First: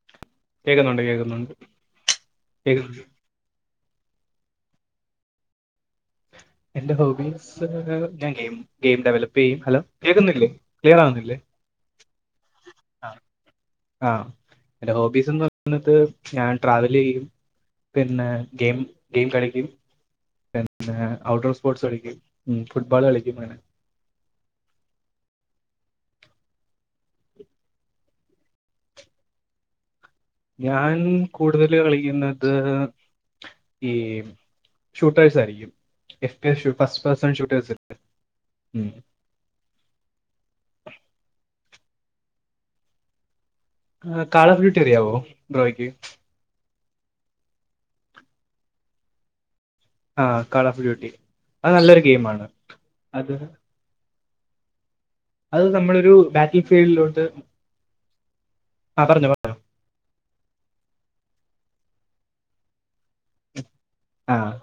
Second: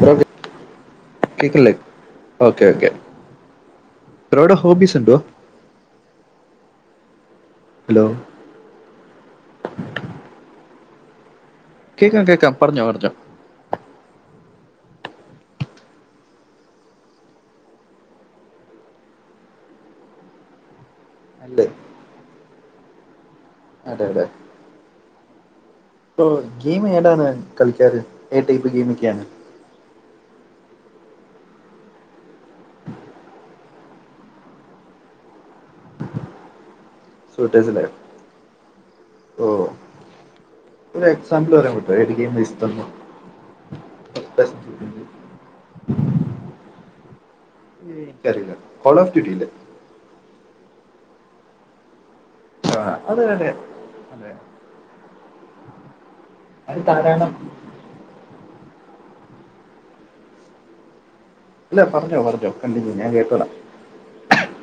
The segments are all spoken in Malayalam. ബ്രോ എവ്ടെ കേക്കുന്നുണ്ട് കേക്കുന്നുണ്ട് കേക്ക്ല്ലേ ഓക്കെ ഓക്കെ കേക്കുന്നുണ്ട് ബ്രോടെ ഹോബീസ് എന്തുവാ എന്റെ ഹോബീസ് ഹലോ ഞാൻ ഗെയിം ഗെയിം ഡെവലപ്പ് ചെയ്യും ഹലോ കേക്കുന്നില്ലേ ക്ലിയറവുന്നില്ലേ കേക്കാം കേക്കാം പറഞ്ഞോ പറഞ്ഞോ ആഹ് എന്റെ ഹോബീസ്ന്ന് പറഞ്ഞിട്ട് ഞാൻ ട്രാവലെയ്യും. പിന്നെ ഗെയിം ഗെയിം കളിക്കും പിന്നെ ഔട്ട് ഡോർ അല്ലേ സ്പോർട്സ് കളിക്കും ഫുട്ബോൾ കളിക്കും അഹന്നെ അതെ അതെ ഇപ്പോ ഗെയിം ഏതാണ് കളിക്കാറ് ഏത് ടൈപ്പ് ഗെയിമൊക്കെയാണ്. ഞാൻ കൂടുതല് കളിക്കുന്നത് ഈ ഷൂട്ടേഴ്സായിരിക്കും. എഫ് റ്റ് ഷൂ പാസ് പാസൺ ഷൂട്ടേഴസ് ഉം ഓഹ് ഒരു എക്സാമ്പിൾ പറയാൻ പറ്റോ ഏത് ഗെയിം [unintelligible] ആഹ് കളോഫ്ഡ്യുട്ടി അറിയാവോ ബ്രോയ്ക്ക് എനിക്കറില കോൾ ഓഫ് ഡ്യൂട്ടില്ലേ ആഹ് കാള് ഓഫ് ഡ്യൂട്ടി അത് നല്ലൊരു ഗെയിമാണ് ആഹ് അത് അതെ അതെ അത് നമ്മളരു ബാറ്റിൽ അത് ഫീൽഡിലോട്ട് ധാരാളം ആഹ് പറഞ്ഞോ പറഞ്ഞോ അല്ല പറഞ്ഞോ പറഞ്ഞോ കണ്ടിന്യു ഞാൻ കേട്ടോളാ ആഹ്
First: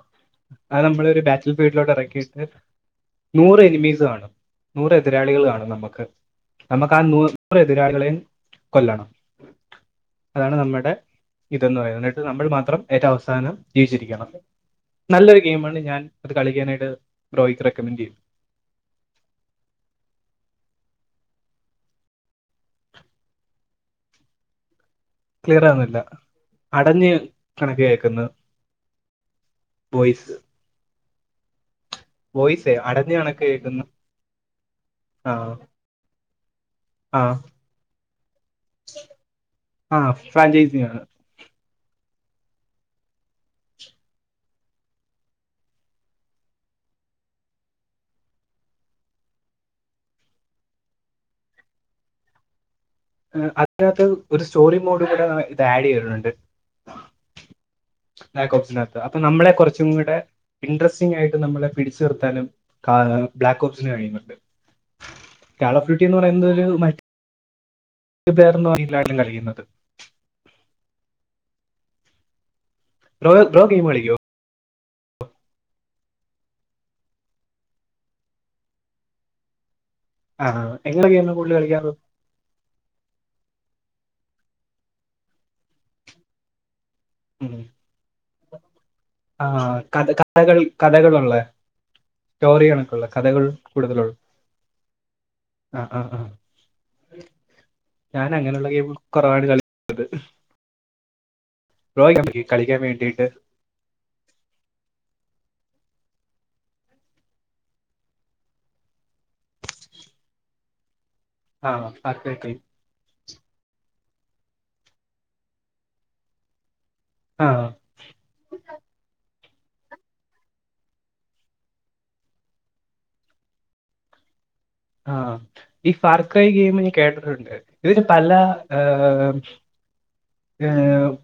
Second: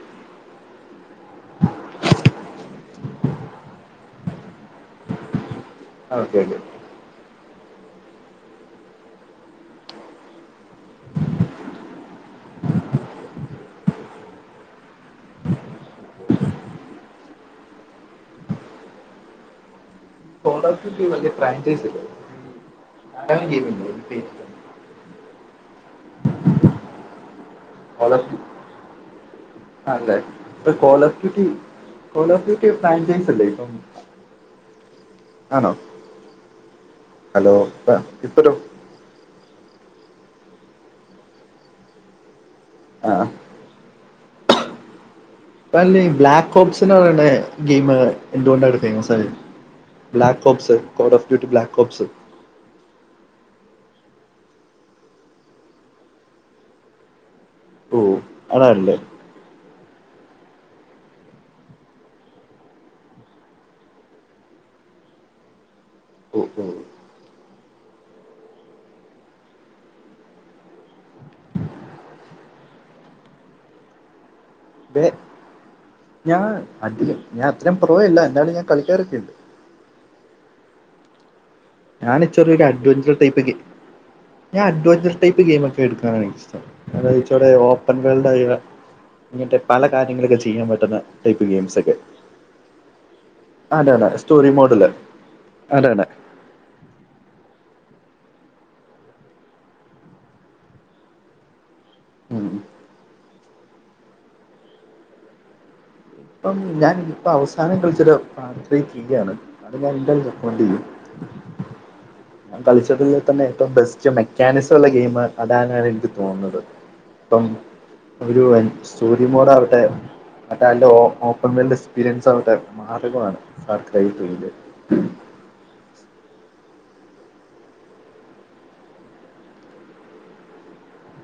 അത് നമ്മൾ ഒരു ബാറ്റിൽ ഫീൽഡിലോട്ട് ഇറക്കിട്ട് നൂറ് എനിമീസ് കാണും നൂറ് എതിരാളികൾ കാണും നമുക്ക് ഓക്കെ ഓക്കെ നമുക്ക് ആഹ് നൂറ് എതിരാളികളെയും കൊല്ലണം ആഹ് അതാണ് നമ്മുടെ ഇതെന്ന് പറയുന്നത് എന്നിട്ട് നമ്മൾ മാത്രം ഏറ്റവും അവസാനം ജീവിച്ചിരിക്കണം നല്ലൊരു ഗെയിമാണ് ഞാൻ അത് കളിക്കാനായിട്ട് ബ്രോയിക്ക് റെക്കമെന്റ് ചെയ്യും ഫസ്റ്റ് [unintelligible] പ്രാക്ടീസില്ലേ അങ്ങനൊരു ഗെയിമ്ല്ലേ ഗെയിമ് ക്ലിയറാവുന്നില്ല അടഞ്ഞ് ആണ് കേക്കുന്നെ അതെ ഇപ്പൊ കോലഫ് സൂകി കോലോഫ് സൂകി വോയിസ് ഫ്രാഞ്ചൈസ് അല്ലേ ഇപ്പം ആഹ് ആണോ ഹലോ ഇപ്പണ് ഇപ്പഴോ ആഹ് ഫ്രാഞ്ചൈസിയാ ആഹ് പ്പല്ലേ ബ്ലാക്ക് ഹോപ്സ് ന്നറീണ ഗെയിം എന്തുകൊണ്ടണ് ഫേമസ് ആയത് ബ്ലക്കോപ്സ് കോറോഡ് ഓഫ് ഡ്യൂട്ടി ബ്ലാക്കോപ്സ്. അതിനകത്ത് ഒരു സ്റ്റോറി മോഡ് കൂടെ ഇത് ആഡ് ചെയ്തിട്ടുണ്ട് ഓ അതാണല്ലേ ബ്ലാക്‌ഹോപ്സിനകത്ത് അപ്പൊ നമ്മളെ കൊറച്ചും കൂടെ ഇൻട്രസ്റ്റിംങ് ആയിട്ട് നമ്മളെ പിടിച്ചു നിർത്താനും കാ ബ്ലാക്ക് ഹോപ്സിന് കഴിയുന്നുണ്ട് കാള്ഓഫ് ഡ്യൂട്ടി എന്ന് ഓ ഓ പറയുന്നതൊരു മറ്റെ ഒരു പേരൊന്നും അറിയില്ല ആരാണ് കളിക്കുന്നത് ബ്രോ ബ്രോ ഗെയിം കളിക്കോ വേ ഞാൻ അധികം ഞാൻ അത്രയും പ്രൊവല്ല എന്നാലും ഞാൻ കളിക്കാറോക്കെയുണ്ട് ആഹ് എങ്ങനെ ഗെയിമാ കൂടുതൽ കളിക്കാറ് ഞൻ ചെറിയ അഡ്വഞ്ചർ ടൈപ്പക്കെയ് ഞാൻ അഡ്വഞ്ചർസ് ടൈപ്പ് ഗെയിം ഒക്കെ എടുക്കാനാണ് എനിക്ഇഷ്ടം അത് ച്ചോടെ ഉം. ഓപ്പൺ വേൾഡ് ആയ ആ, ഇങ്ങനത്തെ പല കഥ- കാര്യങ്ങളൊക്കെ കഥകൾ ചെയ്യാൻ പറ്റുന്ന കഥകളുള്ള ടൈപ്പ് ഗെയിംസ് ഒക്കെ സ്റ്റോറി കണക്കുള്ള കഥകൾ അതെ തെ സ്റ്റോറി മോഡല് അതെ അഹ് അതെ അഹ് അഹ് ഞാൻ അങ്ങനെയുള്ള ഗെയിം കുറവ കളി അത് ബ്രോയിക്ക് ഉം കളിക്കാൻ വേണ്ടീട്ട് ഇപ്പം ഞാൻ ഇപ്പ അവസാനം കളിച്ചത്‌ പാത്രി ചെയ്യുകയാണ് അത് ഞാൻ എന്തായാലും റെക്കമെൻറ് ചെയ്യും ആഹ് ആഹ് [unintelligible] ബെ തന്നെ ഏറ്റവും ബെസ്റ്റ് മെക്കാനിസം ഉള്ള ഗെയിം അതാണ് എനിക്ക് തോന്നുന്നത് ഇപ്പം ആ ഒരു സ്റ്റോറി മോഡാവട്ടെ മറ്റേ അല്ല ഓപ്പൺ മൈൽഡ് എക്സ്പീരിയൻസ് ആവട്ടെ മാർഗമാണ് സർക്രസ് [unintelligible] ആഹ് ഈ ഫാർക്കൈ ഗെയിമിന് കേട്ടിട്ടുണ്ട് ഇതിന് പല ഏഹ്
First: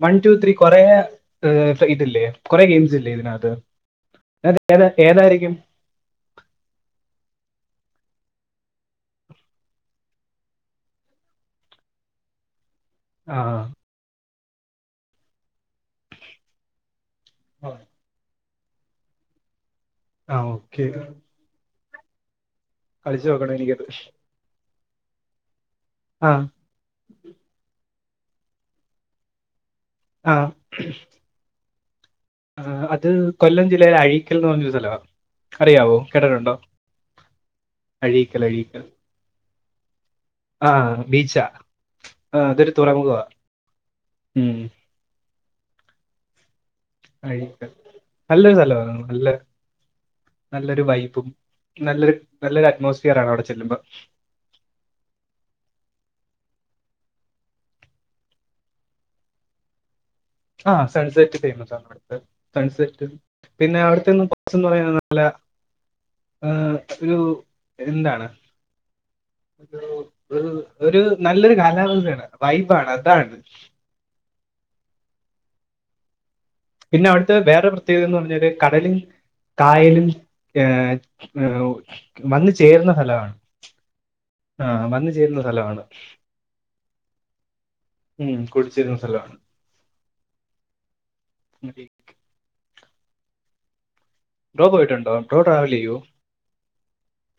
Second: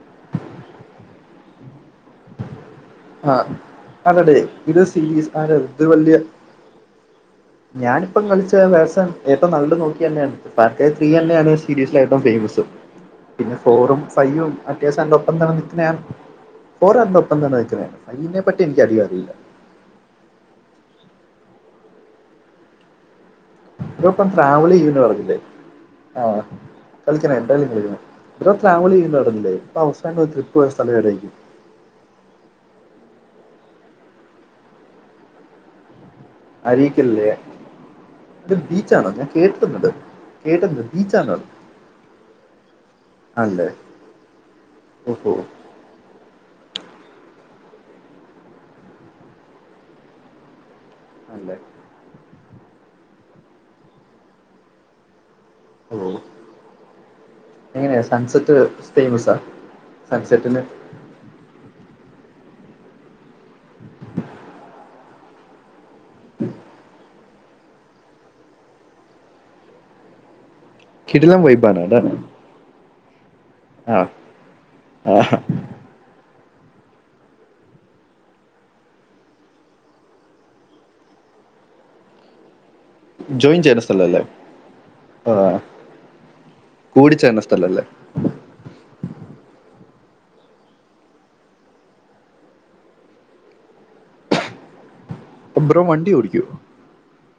വൺ ടു ത്രീ കൊറെ ഇതില്ലേ കുറെ ഗെയിംസ് ഇൽ ആഹ് അതതെ ഇത് സീരീസ് ഏതായിരിക്കും [unintelligible] ഇത് വലിയ ഞാനിപ്പം കളിച്ച വേസൻ ഏറ്റവും നല്ലത് നോക്കി ന്നെയാണ് പാർക്ക ത്രീ തന്നെയാണ് സീരീസസ് ആയിട്ടും ഫേമസ് ആ പിന്നെ ഫോറും ഫൈയ്യും അത്യാവശ്യം എന്റെ ഒപ്പം തന്നെ നിക്കുന്ന ആണ് ഫോർ എന്റെ ഒപ്പം തന്നെ നിക്കുന്നേണ് ഫൈവിനെ പറ്റി എനിക്ക് അധികം അറിയില്ല ആഹ് ഓക്കെ കളിച്ചു നോക്കണം ഇ ബ്രോ ഇപ്പം ട്രാവൽ ചെയ്യും എന്ന് പറഞ്ഞില്ലേ ആ ആഹ് കളിക്കണം എന്തായാലും കളിക്കണം ബ്രോ ട്രാവൽ ചെയ്യും എന്ന് പറഞ്ഞിലെ ഇപ്പൊ അവസാനം ആ ട്രിപ്പ് പോയ സ്ഥലം എവിടെയായിരിക്കും ആഹ് അത് കൊല്ലം ജില്ലയിലെ അഴീക്കൽ എന്ന് പറഞ്ഞൊരു സ്ഥലവാ അറിയാവോ കേട്ടിട്ടുണ്ടോ അഴീക്കലില്ലേ അഴീക്കൽ അത് അഴീക്കൽ ബീച്ചാണോ ഞാൻ കേട്ടിട്ടുണ്ട് കേട്ടണ്ട് ബീച്ചാണോ ആഹ് അതൊരു തുറമുഖവാ ആണല്ലേ ഉം ഓഹോ അഴീക്കൽ നല്ലൊരു സ്ഥലവാ നല്ല നല്ലൊരു വൈബ് ബും ആണല്ലേ നല്ലൊരു നല്ലൊരു അറ്റ്മോസ്ഫിയർ ആണ് അവിടെ ചെല്ലുമ്പോ ഓ എങ്ങനെയ സൺസെറ്റ് ഫേമസാ സൺസെറ്റിൽ ആഹ് സൺസെറ്റ് ഫേമസ് ആണ് അവിടുത്തെ സൺസെറ്റും പിന്നെ അവിടുത്തെന്ന് [unintelligible] പല ഒരു എന്താണ് ഒരു ഒരു കിടിലം നല്ലൊരു വൈബാണ് കാലാവസ്ഥയാണ് വൈബാണ് അതാണ് ആഹ് ആഹ് പിന്നെ അവിടുത്തെ വേറെ പ്രത്യേകത എന്ന് പറഞ്ഞാല് കടലും കായലും ഏ വന്നു ചേർന്ന സ്ഥലമാണ് ജോയിൻ ചെയ്യുന്ന സ്ഥലമല്ലേ ആഹ് വന്നു ആ ചേരുന്ന സ്ഥലമാണ് കൂടിച്ചേരുന്ന സ്ഥലം അല്ലേ ഉം കുടിച്ചേരുന്ന സ്ഥലമാണ് ഉം [unintelligible] ബ്രോ പോയിട്ടുണ്ടോ ബ്രോ ട്രാവൽ ചെയ്യോ വണ്ടി ഓടിക്കുവോ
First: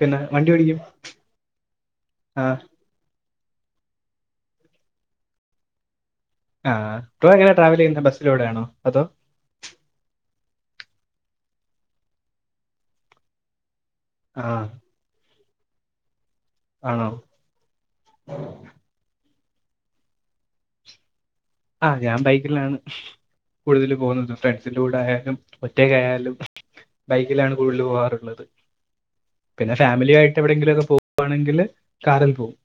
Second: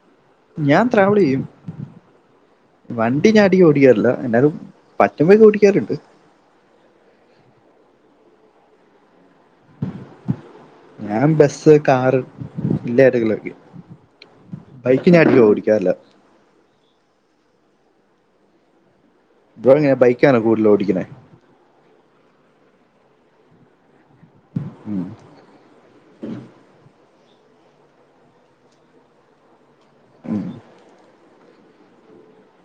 പിന്നെ വണ്ടി ഓടിക്കും ഞാൻ ട്രാവൽ ചെയ്യും ആഹ് വണ്ടി ഞാൻ അധികം ഓടിക്കാറില്ല എന്നാലും പറ്റുമ്പോ ഒക്കെ ഓടിക്കാറുണ്ട് ആഹ് ബ്രോ എങ്ങനെ ട്രാവൽ ചെയ്യുന്നെ ബസ്സിലൂടെയാണോ അതോ ഞാൻ ബസ് കാറ് ഇതിലേതെലൊക്കെ ആഹ ബൈക്ക് ഞാൻ ഓടിക്കാറില്ല ആണോ ബ്രോ എങ്ങനെ ബൈക്കാണോ കൂടുതൽ ഓടിക്കണേ ആഹ ഞാൻ ബൈക്കിലാണ് കൂടുതൽ പോകുന്നത് ഫ്രണ്ട്സിന്റെറെ കൂടെ ഉം ആയാലും ഒറ്റക്കായാലും ബൈക്കിലാണ് കൂടുതൽ പോകാറുള്ളത് പിന്നെ ഫാമിലി ആയിട്ട് ഉം എവിടെയെങ്കിലു ഒക്കെ പോവുവാണെങ്കിൽ കാറിൽ പോകും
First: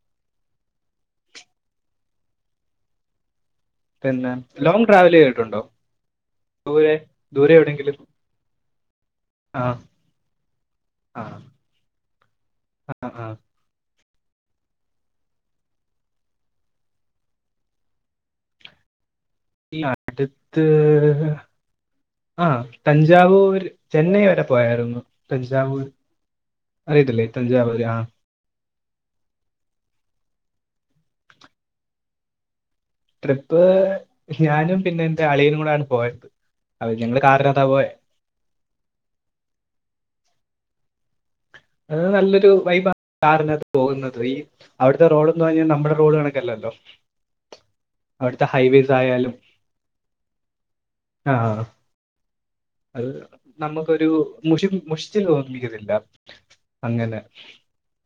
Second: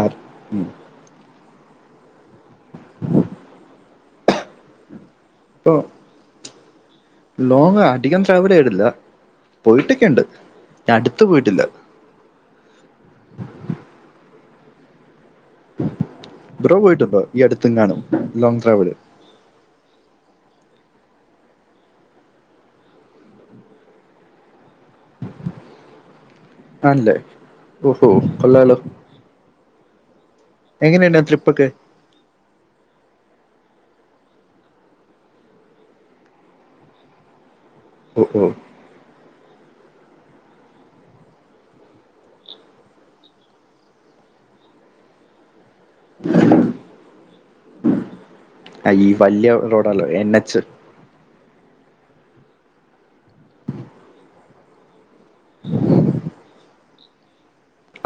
ആർ പിന്നെ ലോങ് ട്രാവൽ ചെയ്തിട്ടുണ്ടോ ഇപ്പൊ ദൂരെ ദൂരെ ലോങ് എവിടെയെങ്കിലും അധികം ട്രാവൽ ചെയ്തിട്ടില്ല ആ പോയിട്ടൊക്കെയുണ്ട് അടുത്ത് പോയിട്ടില്ല ആഹ ആഹ് ബ്രോ പോയിട്ടുണ്ടോ ഈ അടുത്തെങ്ങാനും ലോങ് ഡ്രാവൽ ഇല്ല അടുത്ത് ആഹ തഞ്ചാവൂർ ചെന്നൈ വരെ പോയാരുന്നു തഞ്ചാവൂർ അറിയത്തില്ലേ തഞ്ചാവൂർ ആഹ കൊള്ളാല്ലോ എങ്ങനെയുണ്ട് ട്രിപ്പൊക്കെ ട്രിപ്പ് ഞാനും പിന്നെ എന്റെ അളിയനും കൂടെയാണ് പോയത് അഹ ഞങ്ങള് കാറിനകത്ത പോയെ ഓഹോ അത് നല്ലൊരു വൈബ കാറിനകത്ത് പോകുന്നത് ഈ അവിടുത്തെ റോഡന്ന് പറഞ്ഞാൽ നമ്മുടെ റോഡ് കണക്കല്ലല്ലോ അവിടുത്തെ ഹൈവേസ് അഹ ഈ ആയാലും വലിയ റോഡല്ലോ എൻ എച്ച് ആഹ അത് നമുക്കൊരു മുഷിപ്പ് മുഷിച്ചു തോന്നിപ്പിക്കത്തില്ല അങ്ങനെ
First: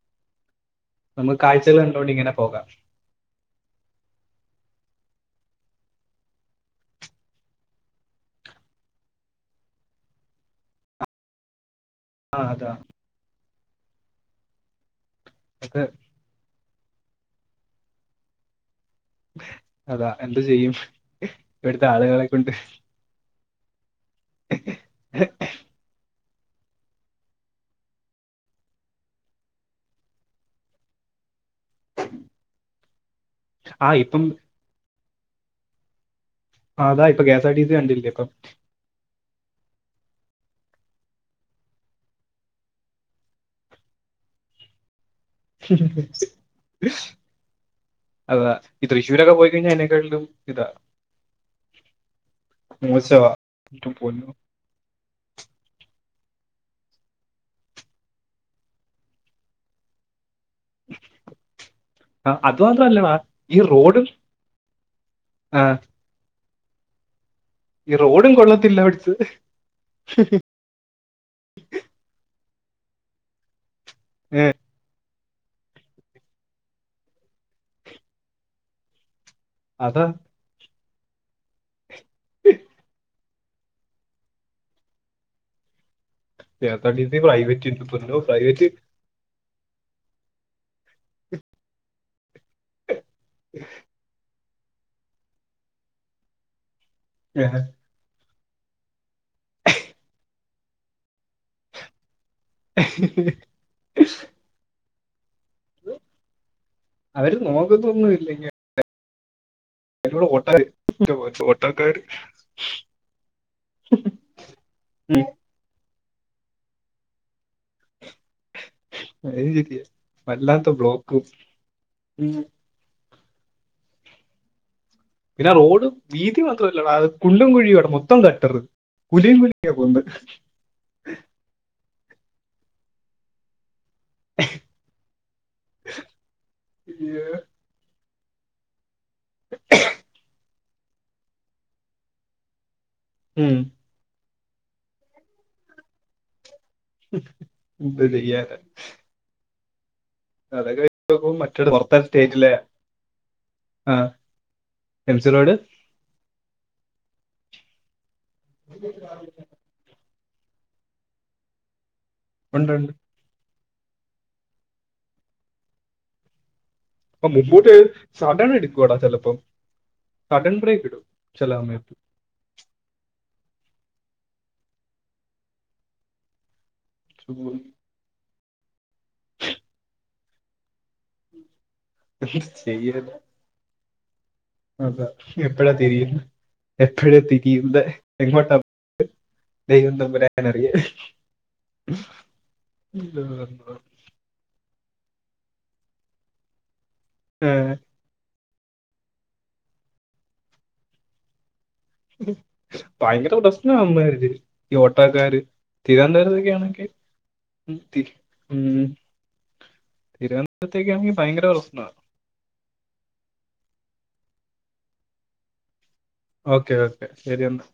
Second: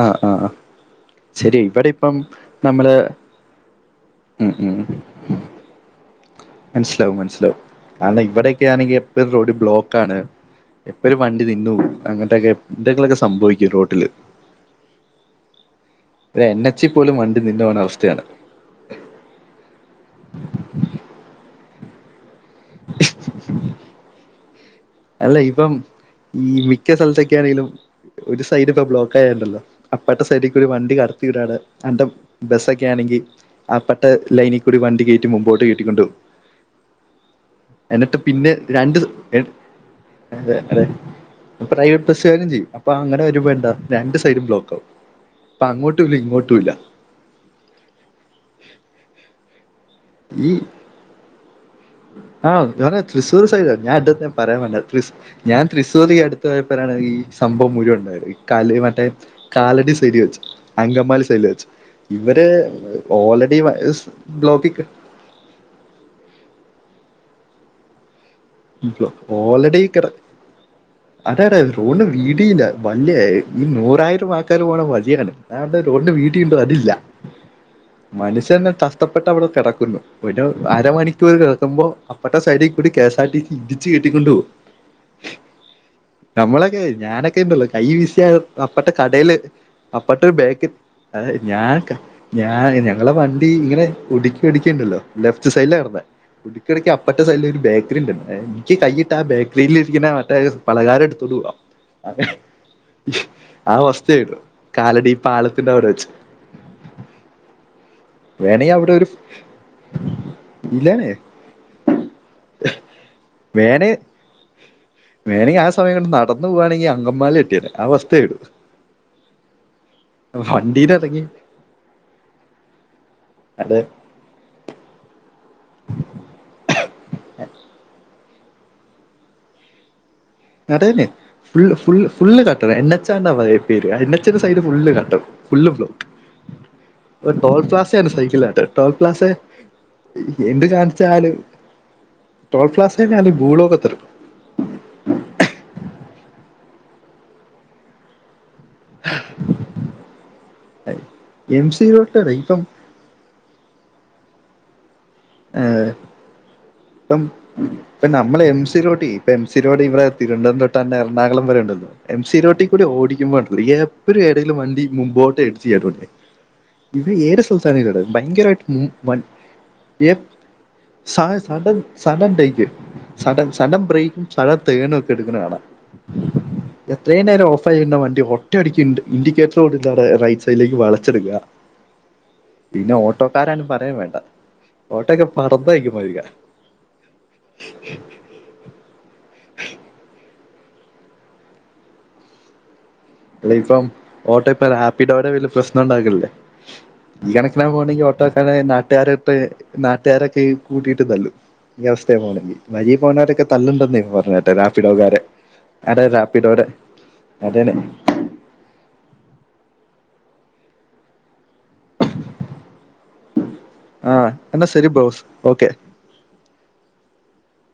ആഹ ആഹ് നമുക്ക് ശരി കാഴ്ചകൾ ഇവിടെ കണ്ടുകൊണ്ട് ഇപ്പം ഇങ്ങനെ പോകാം നമ്മള് ഉം ഉം ഉം മനസ്സിലാവും മനസ്സിലാവും കാരണം ഇവിടെക്കെ ആണെങ്കിൽ എപ്പഴും റോഡ് ബ്ലോക്ക് ആണ് എപ്പൊഴും ഒരു വണ്ടി നിന്നു പോകും ആ അങ്ങനത്തൊക്കെ അതാ എന്തൊക്കിലൊക്കെ സംഭവിക്കും റോട്ടില് അതെ എൻ എച്ച് പോലും വണ്ടി നിന്ന് പോകുന്ന അവസ്ഥയാണ് അതാ എന്ത് ചെയ്യും ഇവിടുത്തെ ആളുകളെ കൊണ്ട് [inaudible] അല്ല ഇപ്പം ഈ മിക്ക സ്ഥലത്തൊക്കെയാണെങ്കിലും ഒരു സൈഡ് ഇപ്പോ ബ്ലോക്ക് ആയണ്ടല്ലോ അപ്പറത്തെ സൈഡ്ക്ക് ഒരു വണ്ടി കടത്തിവിടാണ് അന്റെ- ബസ്സൊക്കെ ആണെങ്കിൽ ആ അപ്പുറത്തെ ഇപ്പം ലൈനിൽ കൂടി വണ്ടി കേറ്റി മുമ്പോട്ട് കേറ്റിക്കൊണ്ട് പോകും. ആഹ അതാ ഇപ്പൊ കെ ആർ ടി സി കണ്ടില്ലേ എന്നിട്ട് ഇപ്പൊ പിന്നെ രണ്ട് അതെ അതെ പ്രൈവറ്റ് ബസ്സുകാരും ചെയ്യും അപ്പൊ അങ്ങനെ ഒരു വേണ്ട രണ്ട് സൈഡും ബ്ലോക്ക് ആവും അപ്പ അങ്ങോട്ടുല്ല ഇങ്ങോട്ടുല്ല അതാ ഈ തൃശ്ശൂരൊക്കെ പോയിക്കഴിഞ്ഞാൽ അയ്നേക്കാട്ടിലും ഇതാ ആഹ് നെ മോശമാ തൃശൂർ സൈഡ് എന്നിട്ട് ഞാൻ പൊന്നു ഇടുത്ത പറയാൻ പറത് ഞാൻ തൃശൂരിൽ അടുത്ത് പോയപ്പോഴാണ് ഈ സംഭവം മുഴുവൻ ഉണ്ടായത് ഈ കല് മട്ടേ കാലടി ശെരി വെച്ചു അങ്കമാലി സൈല് ആ, ഇവര് അത് മാത്രല്ലടാ ഓൾറെഡി ബ്ലോക് ആഹ് ഈ റോഡും കൊള്ള ഓൾ റെഡികെട അതാടാ റോഡിന് വീതില്ല വല്യ ഈ നൂറായിരം ആക്കാര് പോണ വഴിയാണ് ഞൻവിടെ റോഡിനു വീതീണ്ടോ അതില്ല മനുഷ്യന് തഷ്ടപ്പെട്ട അവിടെ കെടക്കുന്നു അതാ ഒരു അരമണിക്കൂർ കിടക്കുമ്പോ അപ്പർത്തെ സൈഡി കൂടി K S R T ഇടിച്ചു കേറ്റി കൊണ്ട് പോഉ കെ നമ്മളൊക്കെ എസ് ആർ ടി സി ഞാനൊക്കെണ്ടല്ലോ പ്രൈവറ്റ് കൈ പൊന്നു വീശിയ പ്രൈവറ്റ് അപ്പട്ട കടേല് അപ്പട്ടരു ബേക്ക് അഹ് ഞാൻ ഞാൻ ഞങ്ങളെ വണ്ടി ഇങ്ങനെ ഉടുക്കി ഉടിക്കിണ്ടല്ലോ ലെഫ്റ്റ് സൈഡില കടന്ന ഉടുക്കിടക്ക മറ്റേ സൈഡില് ഒരു ബേക്കറി ണ്ടല്ലോ എഹ് ഇക്ക് കൈയിട്ടാ ബേക്കറിലിരിക്ണ മറ്റേ പലകാരം എടുതോണ്ട് പോകാം [inaudible] ആ അവസ്ഥേനു കാലടി പാലത്തിന്റെ അവടെ വച്ച് അവര് നോക്കത്തോന്നുല്ലേ വേണെ അവിടെ ഒരു ഇല്ലാണേ [unintelligible] ഓട്ടക്കാര് വേന വേണങ്കി ആ സമയം കൊണ്ട് നടന്നു പോവാണെങ്കി അങ്കമാലി എത്തിയേനെ ആ അവസ്ഥ ആയിരുന്നു അഹ് ശരിയ വല്ലാത്ത വണ്ടീന്ന് ബ്ലോക്കും ഇറങ്ങി ഉം അതെ പിന്നെ റോഡും വീതി മാത്രമല്ലടാ അത് കുണ്ടും കുഴിയും അത് മൊത്തം [unintelligible] പുലിയും കുലിക്ക്യ പോവുന്നെ നെട്ടെന്നെ ഫു ഫു ഫുള്ള് കട്ടർ എൻ എച്ചാ ന്നാ പറയും പേര് എൻ എച്ചിന്റെ side full cutter full block അയ്യോ. ഒരു ടോൾ പ്ലാസ്യാന്ന സൈക്കിലാണ്ട് ടോപ് പ്ലാസ എന്ത് കാണിച്ചാലും ടോൾ പ്ലാസെ ഉം. [unintelligible] എന്ത് ചെയ്യാനാ അതൊക്കെ എം സി റോട്ടിലല്ലേ ഇപ്പം ആഹ് എം സി റോഡ് പ്പം നമ്മളെ എം സി റോട്ടി ഇപ്പോ എം സി റോഡ് ഇവിടെ തിരുവനന്തപുരം തൊട്ട് തന്നെ എറണാകുളം വരെ ഉണ്ടോന്ന് തോന്നു എം സി റോട്ടി ഉണ്ട് കൂടി ഉണ്ട് ഓടിക്കുമ്പോ എപ്പഴും എടെല് വണ്ടി മുമ്പോട്ട് എടിച്ചു [unintelligible] ഇത് അപ്പൊ ഏറെ മുമ്പോട്ട് [unintelligible] സഡൻ ഭയങ്കരായിട്ട് എടുക്കുവാടാ [unintelligible] ചിലപ്പം എഹ് സഡൻ ബ്രേക്ക് ഇടും സ ചില [unintelligible] സമയത്ത് സഡൻ ടേക്ക് സഡൻ സനം ബ്രേക്കും സഴ തേനും ഒക്കെ എടുക്കുന്ന കാണാ എത്രേ നേരം ചുമ്മാ ഓഫയിന്ന വണ്ടി ഓ റ്റടിക്കിന്റ് ഇൻഡിക്കേറ്ററ് ഒടുക്കാതെ റൈറ്റ് സൈഡിലേക്ക് വളച്ചെടുക്ക എന്ത് പിന്നെ ചെയ്യാനാ ഓട്ടോ കാരാന് പറയം വേണ്ട ഓട്ടൊക്കെ പറത്തഴക്കുമ പോയിരിക്ക എപ്പഴും തിരിയുന്നത് എങ്ങോട്ട ദൈവ തമ്പു [unintelligible] അല്ല ഇപ്പം ഓട്ടോ ഇപ്പൊ ഹാപ്പിടോടെ വലിയ പ്രശ്നം ഉണ്ടാക്കില്ലേ ഈ കണക്കിന പോണെങ്കിൽ ഓ ട്ടോക്കനെ നാട്ടുകാരൊക്കെ നാട്ടുകാരൊക്കെ കൂട്ടിയിട്ട് തല്ലു ന ഈ അവസ്ഥയ പോണെങ്കി വഴി ഭയങ്കര പോണോരൊക്കെ പ്രശ്നമാണ് തല്ലുണ്ടെന്ന് പറഞ്ഞട്ടെ റപ്പിഡോകാരെ തിരോന്തരക്കാണെങ്കി അതെന്നെ ഉം തിരുവനന്തപുരത്തേക്കാണെങ്കി ഭയങ്കര പ്രഷ്നാ ആഹ് എന്നാ ശെരി ബോസ് ഓക്കെ ഓക്കെ ഓക്കെ ശെരി എന്നാ